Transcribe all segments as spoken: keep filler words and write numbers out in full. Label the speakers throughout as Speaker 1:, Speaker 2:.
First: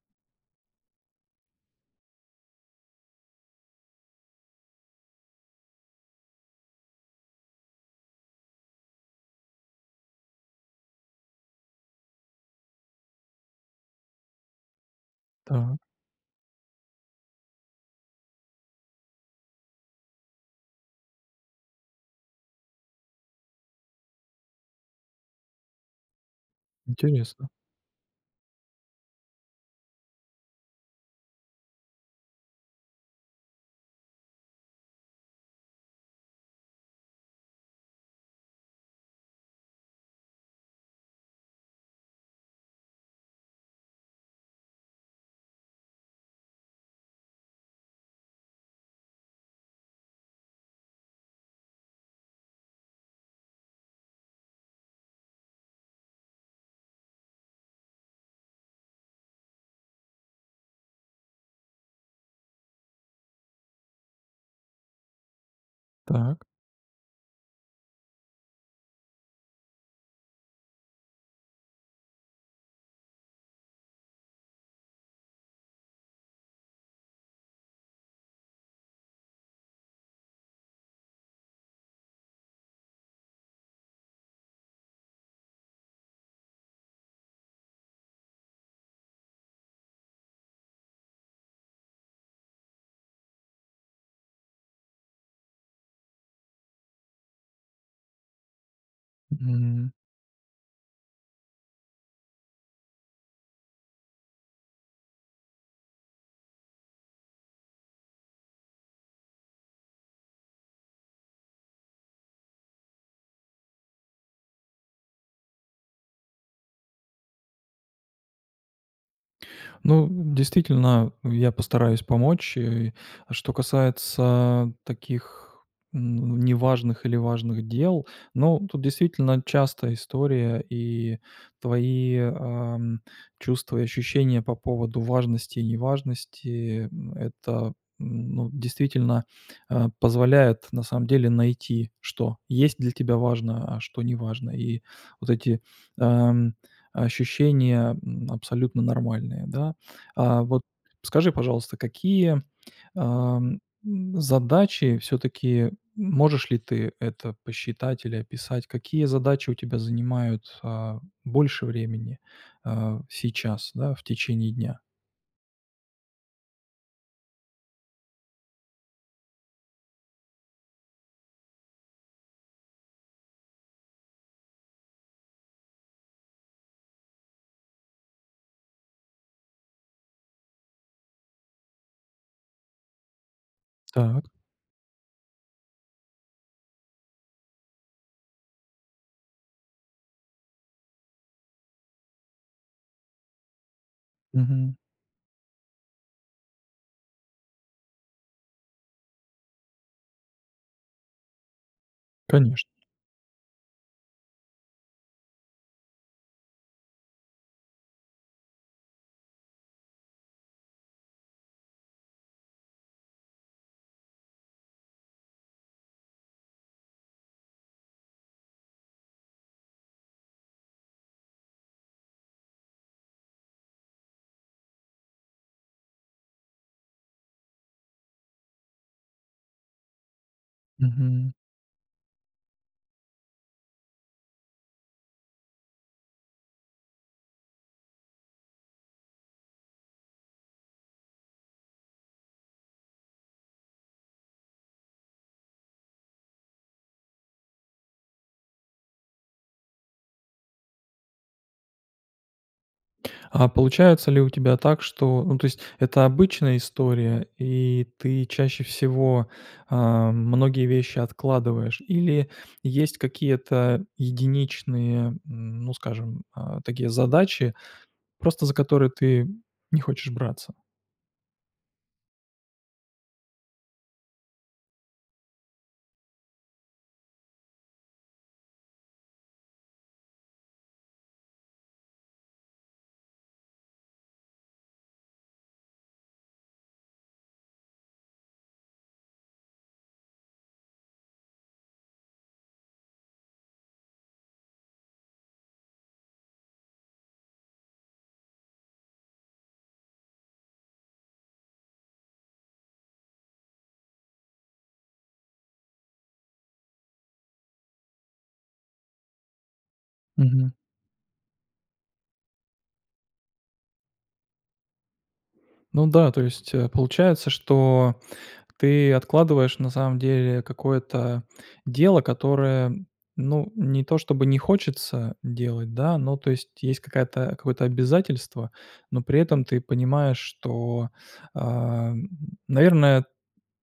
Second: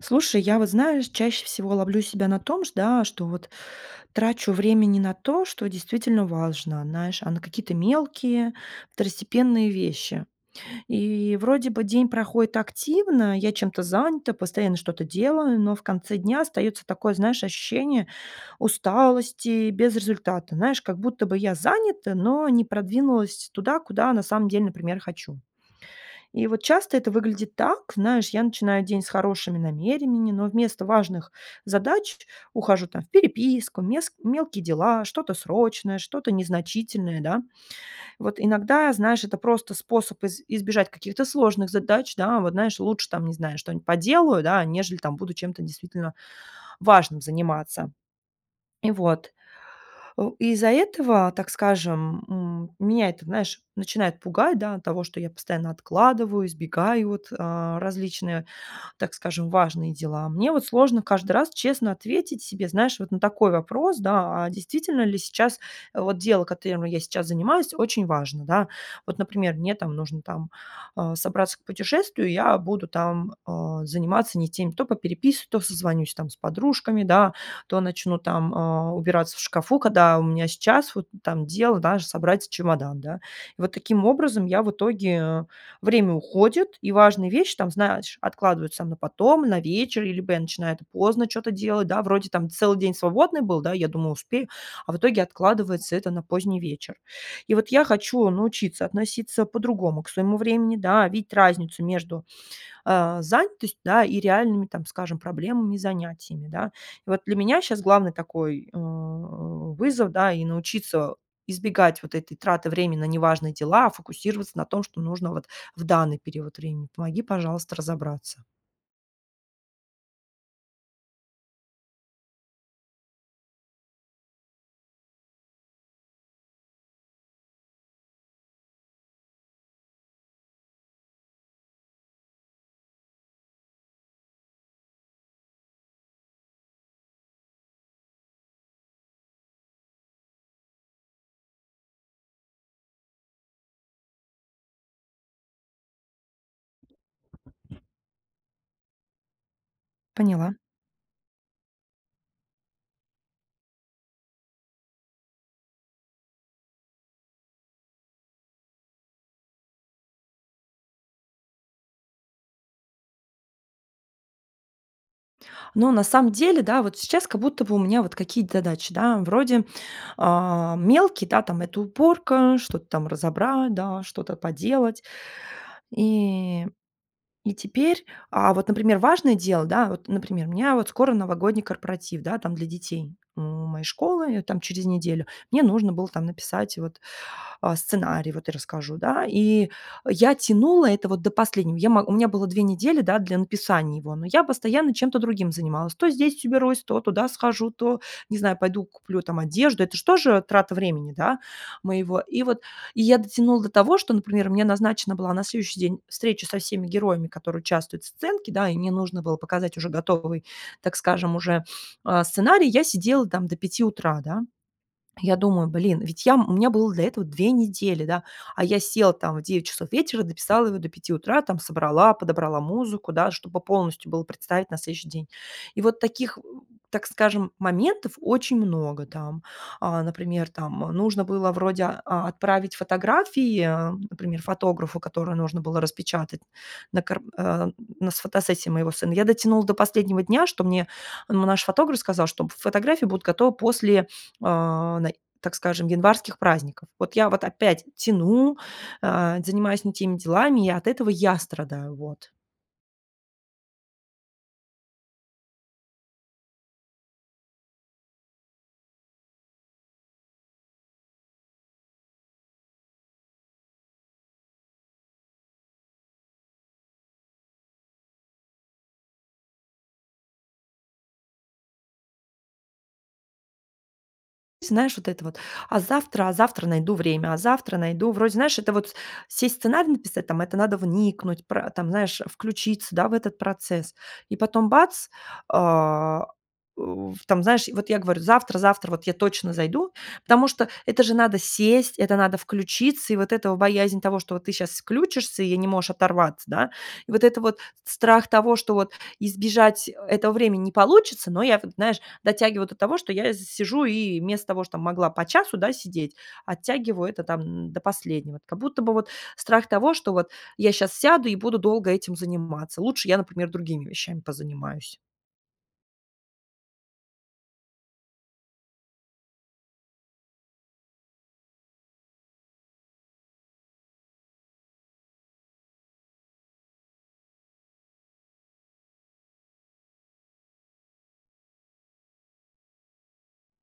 Speaker 1: Слушай, я вот, знаешь, чаще всего ловлю себя на том, шт да, что вот трачу времени на то, что действительно важно, знаешь, а на какие-то мелкие, второстепенные вещи. И вроде бы день проходит активно, я чем-то занята, постоянно что-то делаю, но
Speaker 2: Так.
Speaker 1: в конце дня остаётся такое, знаешь, ощущение усталости без результата. Знаешь, как будто бы я занята, но не продвинулась туда, куда на самом деле, например, хочу. И вот часто это
Speaker 2: Интересно.
Speaker 1: выглядит так, знаешь: я начинаю день с хорошими намерениями, но вместо важных задач ухожу там в переписку, мес мелкие дела, что-то срочное, что-то незначительное, да. Вот иногда, знаешь, это просто способ из избежать каких-то сложных задач, да. Вот, знаешь, лучше там, не знаю, что-нибудь поделаю, да, нежели там буду чем-то действительно важным заниматься. И вот. О, и из-за этого, так скажем, м, меня это, знаешь, начинает пугать, да, от того, что я постоянно откладываю, избегаю вот, а, различные, так скажем, важные дела. Мне вот сложно каждый раз честно ответить себе, знаешь, вот на такой вопрос, да: а действительно ли сейчас, э, вот дело,
Speaker 2: Так.
Speaker 1: которым я сейчас занимаюсь, очень важно, да? Вот, например, мне там нужно там, а, собраться к путешествию, я буду там, э, заниматься не теми: то попереписываюсь, то созвонюсь там с подружками, да, то начну там, а, убираться в шкафу, когда у меня сейчас вот там дело, даже собрать чемодан, да. И вот таким образом я в итоге время уходит, и важные вещи, там, знаешь, откладываются на потом, на вечер, либо я начинаю это поздно чё-то делать, да, вроде там целый день свободный был, да, и я думаю: "Успею", а в итоге откладывается это на поздний вечер. И вот я хочу научиться относиться
Speaker 2: М.
Speaker 1: по-другому к своему времени, да, видеть разницу между, э, занятостью, да, и реальными, там скажем, проблемами и занятиями, да. И вот для меня щас главный такой, э, вызов, да, и научиться избегать вот этой траты времени на неважные дела, а фокусироваться на том, что нужно вот в данный период времени. Помоги, пожалуйста, разобраться.
Speaker 2: Ну, действительно, я постараюсь помочь. Э, а что касается таких, ну, неважных или важных дел. Ну, тут действительно частая история, и твои, ам, чувства и ощущения по поводу важности и неважности, м, это, м, ну, действительно, э, позволяет на самом деле найти, что есть для тебя важно, а что не важно. И вот эти, эм, ощущения, м, абсолютно нормальные, да. А,
Speaker 1: Поняла.
Speaker 2: вот скажи, пожалуйста, какие, эм, м, задачи всё-таки, можешь ли ты это посчитать или описать, какие задачи у тебя занимают, а, больше времени, э, сейчас, да, в течение дня?
Speaker 1: Но на самом деле, да, вот сейчас как будто бы у меня вот какие, т задачи, да, вроде, э, мелкие, да, там это уборка, что-то там разобрать, да, что-то поделать. И и теперь а вот, например, важное дело, да, вот, например, у меня вот скоро новогодний корпоратив, да, там для детей у моей
Speaker 2: Так.
Speaker 1: школы, её там через неделю, мне нужно было там написать вот, а, сценарий, вот я расскажу, да, и я тянула это вот до последнего. Я мо у меня было две недели, да, для написания его, но я
Speaker 2: Мгм.
Speaker 1: постоянно чем-то другим занималась. То здесь уберусь, то туда схожу, то, не знаю, пойду куплю там одежду. Это ж тоже трата времени, да, моего. И вот,
Speaker 2: Конечно.
Speaker 1: и я дотянула до того, что, например, мне назначена была на следующий день встреча со всеми героями, которые участвуют в сценке, да, и мне нужно было показать уже готовый, так скажем, уже, э, сценарий. Я сидела там до пяти утра, да. Я думаю: "Блин, ведь я м, у меня было для этого две недели, да, а я села там в девять часов вечера, дописала его до пяти утра, там собрала, подобрала музыку, да, чтобы полностью было представить на следующий день". И вот таких, э, так скажем, моментов очень много там. Э, например там, э, нужно
Speaker 2: Мгм.
Speaker 1: было вроде, а, отправить фотографии, например, фотографу, которую нужно было распечатать на кар а, на, с фотосессии моего сына. Я дотянула до последнего дня, что мне, м, ну, наш фотограф сказал, чтоб фотографии будут готовы после, э, най так скажем, январских праздников. Вот я вот опять тяну, э, занимаюсь не теми делами, и от этого я страдаю. Вот.
Speaker 2: А получается ли у тебя так, что, ну, то есть, это обычная история, и ты чаще всего, а, многие вещи откладываешь, или есть какие-то единичные, м, ну, скажем, а, такие задачи, просто за которые ты не хочешь браться?
Speaker 1: Знаешь, вот это вот: "А завтра, а завтра найду время, а завтра найду". Вроде, знаешь, это вот сесть, сценарий написать, там это надо вникнуть, пра там, знаешь, включиться, да, в этот процесс, и потом бац- а, у, там, знаешь, вот я говорю: "Завтра завтра вот я точно зайду". Потому что это же надо сесть, это надо включиться, и вот эта вот боязнь того, что ты сейчас включишься и я не можешь оторваться, да, и вот это вот с страх того, что вот избежать, э, этого времени не получится, но я вот, знаешь, дотягиваю до того, что я из сижу и вместо того, что могла по часу, да, сидеть, оттягиваю это там, м, до последнего. Как будто бы страх того, что вот
Speaker 2: Мгм.
Speaker 1: я щас сяду и буду долго этим заниматься. Лучше я, например, другими вещами позанимаюсь.
Speaker 2: Ну да, то есть, э, получается, что ты откладываешь на самом деле какое-то дело, которое, ну, не то чтобы не хочется делать, да, но, то есть, есть какая-то какое-то обязательство, но при этом ты понимаешь, что, ам, наверное,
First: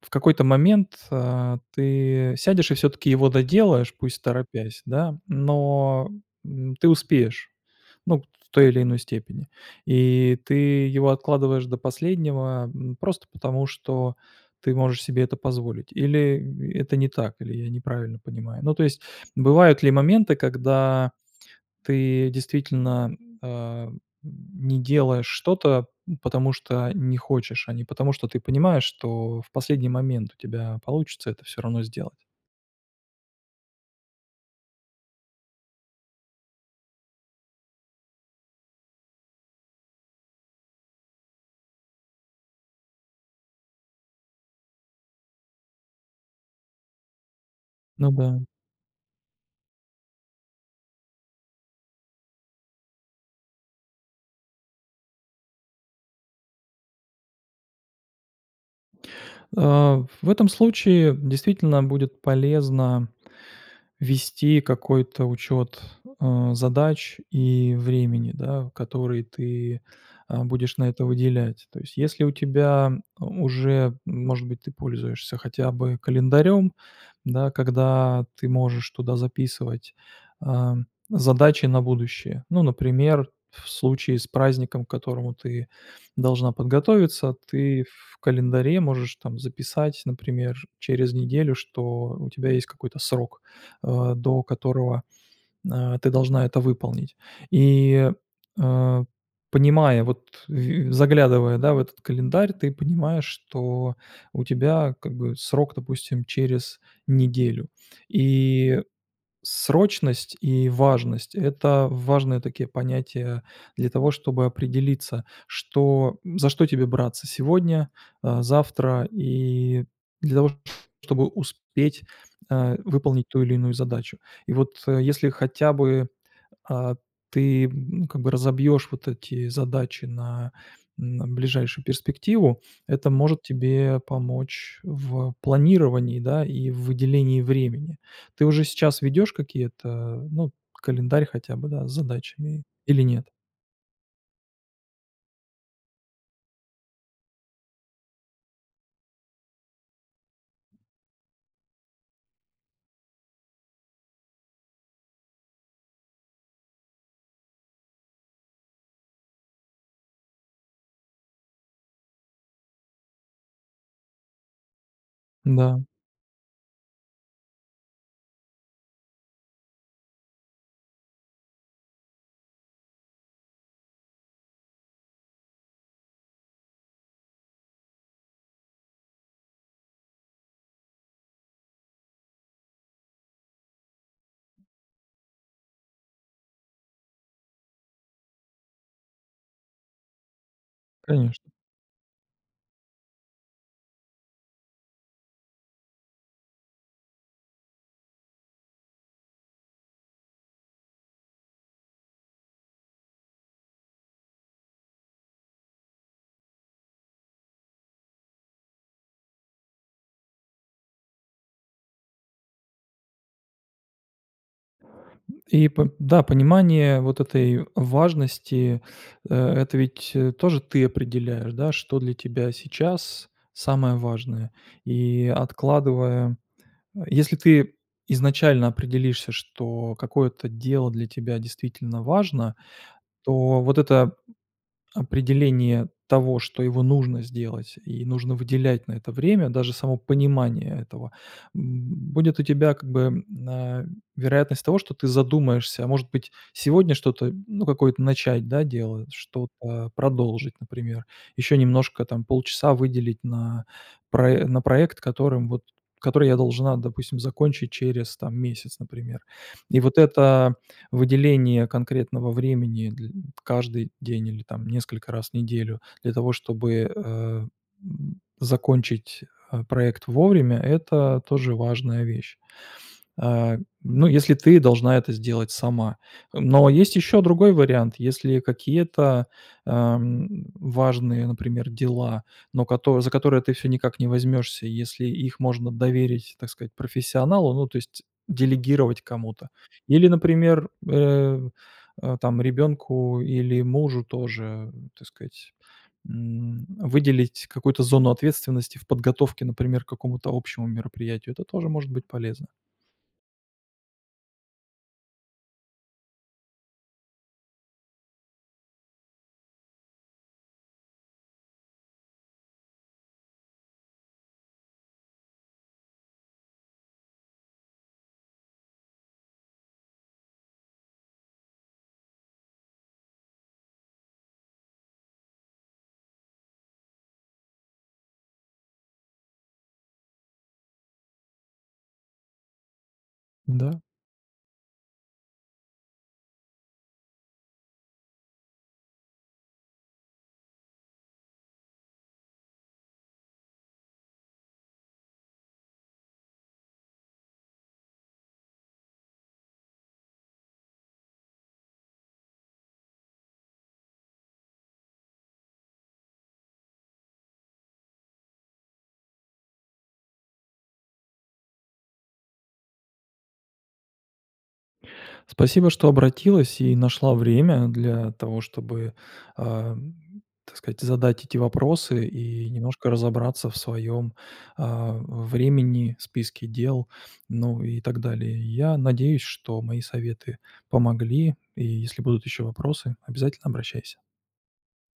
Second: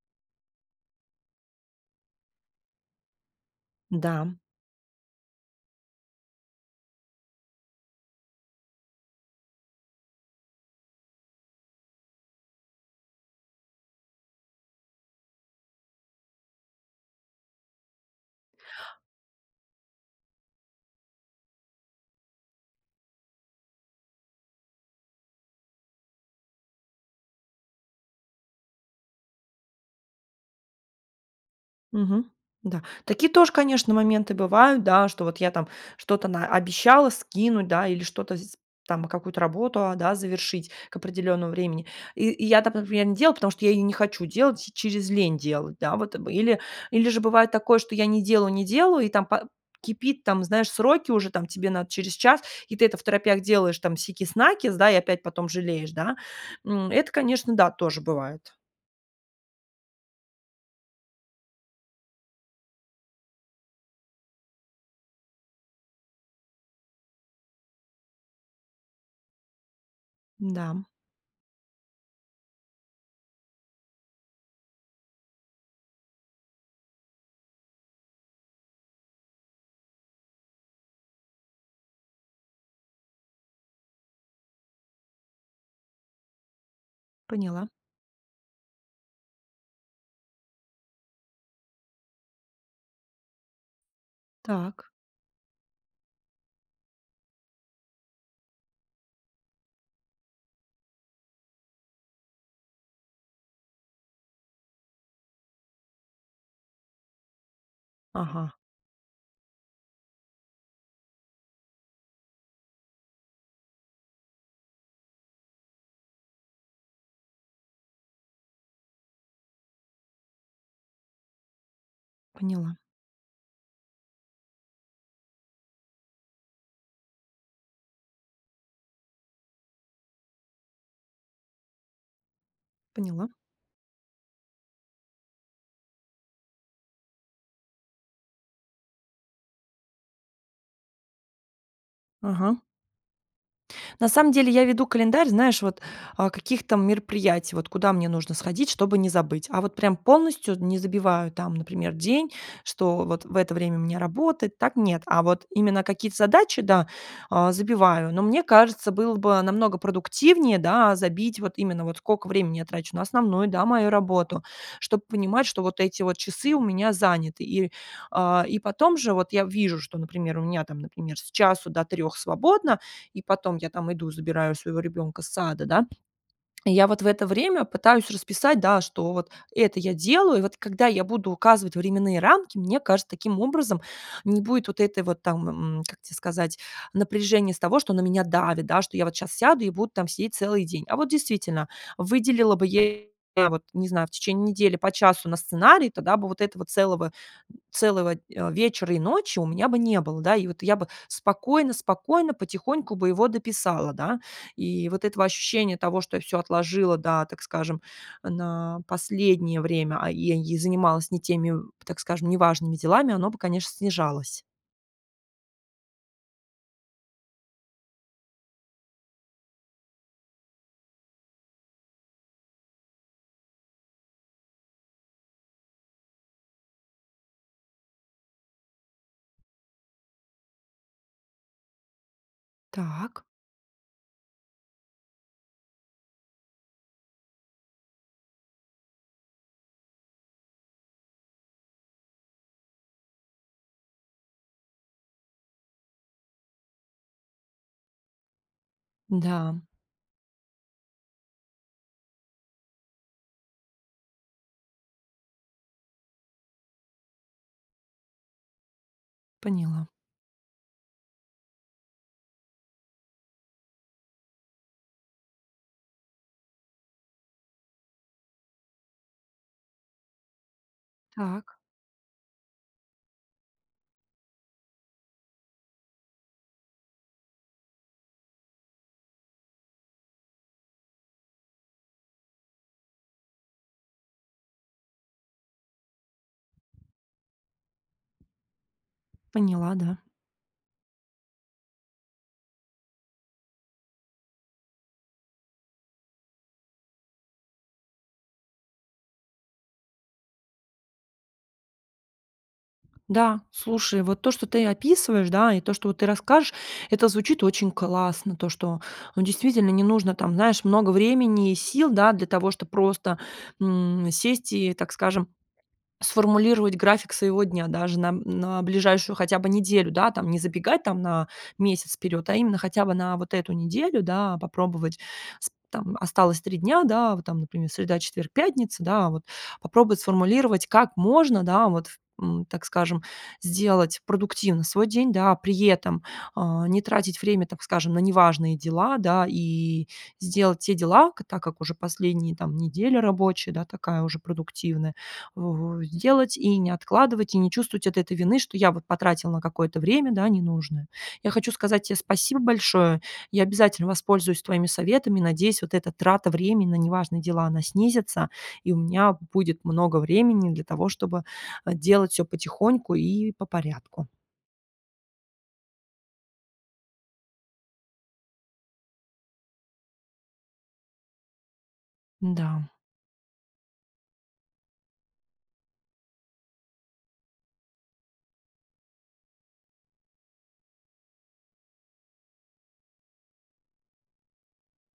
Speaker 2: в какой-то момент, а, ты сядешь и всё-таки его доделаешь, пусть
Speaker 1: Да.
Speaker 2: торопясь, да, но, м, ты успеешь, ну, в той или иной степени. И ты его откладываешь до последнего, м, просто потому, что ты можешь себе это позволить, или это не так, или я неправильно понимаю? Ну, то есть, бывают ли моменты, когда ты действительно, а, не делаешь что-то, м, потому что не хочешь, а не потому, что ты понимаешь, что в последний момент у тебя получится это всё равно сделать?
Speaker 1: Мгм, да. Такие тоже, конечно, моменты бывают, да, что вот я там что-то наобещала скинуть, да, или что-то с там, какую-то работу, а, да, завершить к определённому времени, и и я там, например, не делаю, потому что я не хочу делать, через лень делать. Да, вот, или или же бывает такое, что я
Speaker 2: Ну
Speaker 1: не
Speaker 2: да.
Speaker 1: делаю, не делаю, и там па кипит, там, знаешь, сроки уже, там, тебе надо через час, и ты это второпях делаешь, там, сикись-накись, и опять потом жалеешь, да, м. Это, конечно, да, тоже бывает.
Speaker 2: А в этом случае действительно будет полезно вести какой-то учет, а, задач и времени, да, которые ты, а, будешь
Speaker 1: Да.
Speaker 2: на это выделять. То есть, если у тебя уже, может быть, ты пользуешься хотя бы календарем, да, когда ты можешь туда записывать, ам, задачи на будущее. Ну, например, в случае с праздником, к которому ты должна подготовиться,
Speaker 1: Поняла.
Speaker 2: ты в календаре можешь там записать, например, через неделю, что у тебя есть какой-то срок, э, до
Speaker 1: Так.
Speaker 2: которого, а, ты должна это выполнить. И, э, понимая, вот в и заглядывая, да, в этот календарь, ты понимаешь, что у тебя как бы срок, допустим, через неделю.
Speaker 1: Ага.
Speaker 2: И срочность и важность- это важные такие понятия для того, чтобы определиться, что м, за что тебе браться сегодня, а, завтра и для того, чтобы успеть, а,
Speaker 1: Поняла.
Speaker 2: выполнить ту или иную задачу. И вот, э, если хотя бы, а, ты как бы разобьешь вот эти задачи на, м, ближайшую перспективу, это
Speaker 1: Поняла.
Speaker 2: может тебе помочь в планировании, да, и в выделении времени. Ты уже сейчас ведешь какие-то, ну, календарь хотя бы, да, с
Speaker 1: Ага.
Speaker 2: задачами или нет?
Speaker 1: На самом деле я веду календарь, знаешь, вот, а, каких-то мероприятий, вот куда мне нужно сходить, чтобы не забыть. А вот прям полностью не забиваю, там, например, день, что вот в это время у меня работает, так нет. А вот именно какие-то задачи, да, а, забиваю, но мне кажется, было бы намного продуктивнее, да, забить вот именно вот сколько времени я трачу на основную, да, мою работу, чтобы понимать, что
Speaker 2: Да.
Speaker 1: вот эти часы у меня заняты. И, а, и потом же вот я вижу, что, например, у меня, там, например, с часу до трех свободно, и потом я там иду, забираю своего ребенка с сада, да. И я вот в это время пытаюсь расписать, да, что вот это я делаю. И вот когда я буду указывать временные рамки, мне кажется, таким образом не будет вот этой вот там, м, как те сказать, напряжения с того, что на меня давит, да, что я вот сейчас сяду и буду там сидеть целый день. А вот
Speaker 2: Конечно.
Speaker 1: действительно, выделила бы я, вот не знаю, в течение недели по часу на сценарий, тогда бы вот этого целого целого, а, вечера и ночи у меня бы не было, да. И вот я бы спокойно-спокойно, потихоньку бы его дописала, да. И вот этого ощущения того, что я всё отложила, да, так скажем, на последнее время, а, и ей занималась не теми, так скажем, неважными делами, оно бы, конечно, снижалось.
Speaker 2: И по да, понимание вот этой важности, э, это ведь, э, тоже ты определяешь, да, что для тебя сейчас самое важное. И откладывая, э, если ты изначально определишься, что какое-то дело для тебя действительно важно,
Speaker 1: Так.
Speaker 2: то вот это п определение того, что его нужно сделать и нужно выделять на это время, даже само понимание этого, м, будет у тебя как бы, м, а, вероятность того, что ты задумаешься, а может быть, сегодня что-то, ну, какое-то начать, да, делать,
Speaker 1: М-да.
Speaker 2: что-то продолжить, например, еще немножко, там, полчаса выделить на прое на проект, которым вот который я должна, допустим, закончить через, там, месяц, например. И
Speaker 1: Поняла.
Speaker 2: вот это выделение конкретного времени дль каждый день или, там, несколько раз в неделю для того, чтобы, э, м, закончить, э, проект вовремя, это тоже
Speaker 1: Так.
Speaker 2: важная вещь. А, ну, если ты должна это сделать сама. Э, но есть ещё другой вариант. Если какие-то, эм, важные, например, дела, но кото за которые ты всё никак не возьмешься, и если их можно доверить, так сказать, профессионалу, ну, то есть делегировать кому-то.
Speaker 1: Поняла, да.
Speaker 2: Или, например, э, э, там, ребенку или мужу тоже, так сказать, м, выделить какую-то зону ответственности в подготовке, например, к какому-то общему мероприятию, это тоже может быть полезно.
Speaker 1: Да, слушай, вот то, что ты описываешь, да, и то, что вот ты расскажешь, это звучит очень классно. То, что, ну, действительно, не нужно там, знаешь, много времени и сил, да, для того, чтоб просто, м, сесть и, так скажем, сформулировать график своего дня даже на м на ближайшую хотя бы неделю, да, там, не забегать там на месяц вперёд, а именно хотя бы на вот эту неделю, да, попробовать. Сп там, осталось три дня, да, вот там, например, среда, четверг, пятница, да, вот попробовать сформулировать, как можно, да, вот, ф м, так скажем,
Speaker 2: Да.
Speaker 1: сделать продуктивно свой день, да. При этом, а, не тратить время, так скажем, на неважные дела, да, и сделать те дела, так как уже последние, там, неделя рабочая, да, такая уже продуктивная, во сделать и не откладывать, и не чувствовать вот этой вины, что я вот потратил на какое-то время, да, ненужное. Я хочу сказать те спасибо большое, я обязательно воспользуюсь твоими советами, надеюсь, вот эта трата времени на неважные дела, она снизится, и у меня будет много времени для того, чтобы, э, делать всё потихоньку и по порядку.
Speaker 2: Спасибо, что обратилась и нашла время для того, чтобы, эм, так сказать, задать эти вопросы и
Speaker 1: М-да.
Speaker 2: немножко разобраться в своём, а, времени, списке дел, ну и так далее. Я надеюсь, что мои советы помогли, и, если будут ещё вопросы, обязательно обращайся.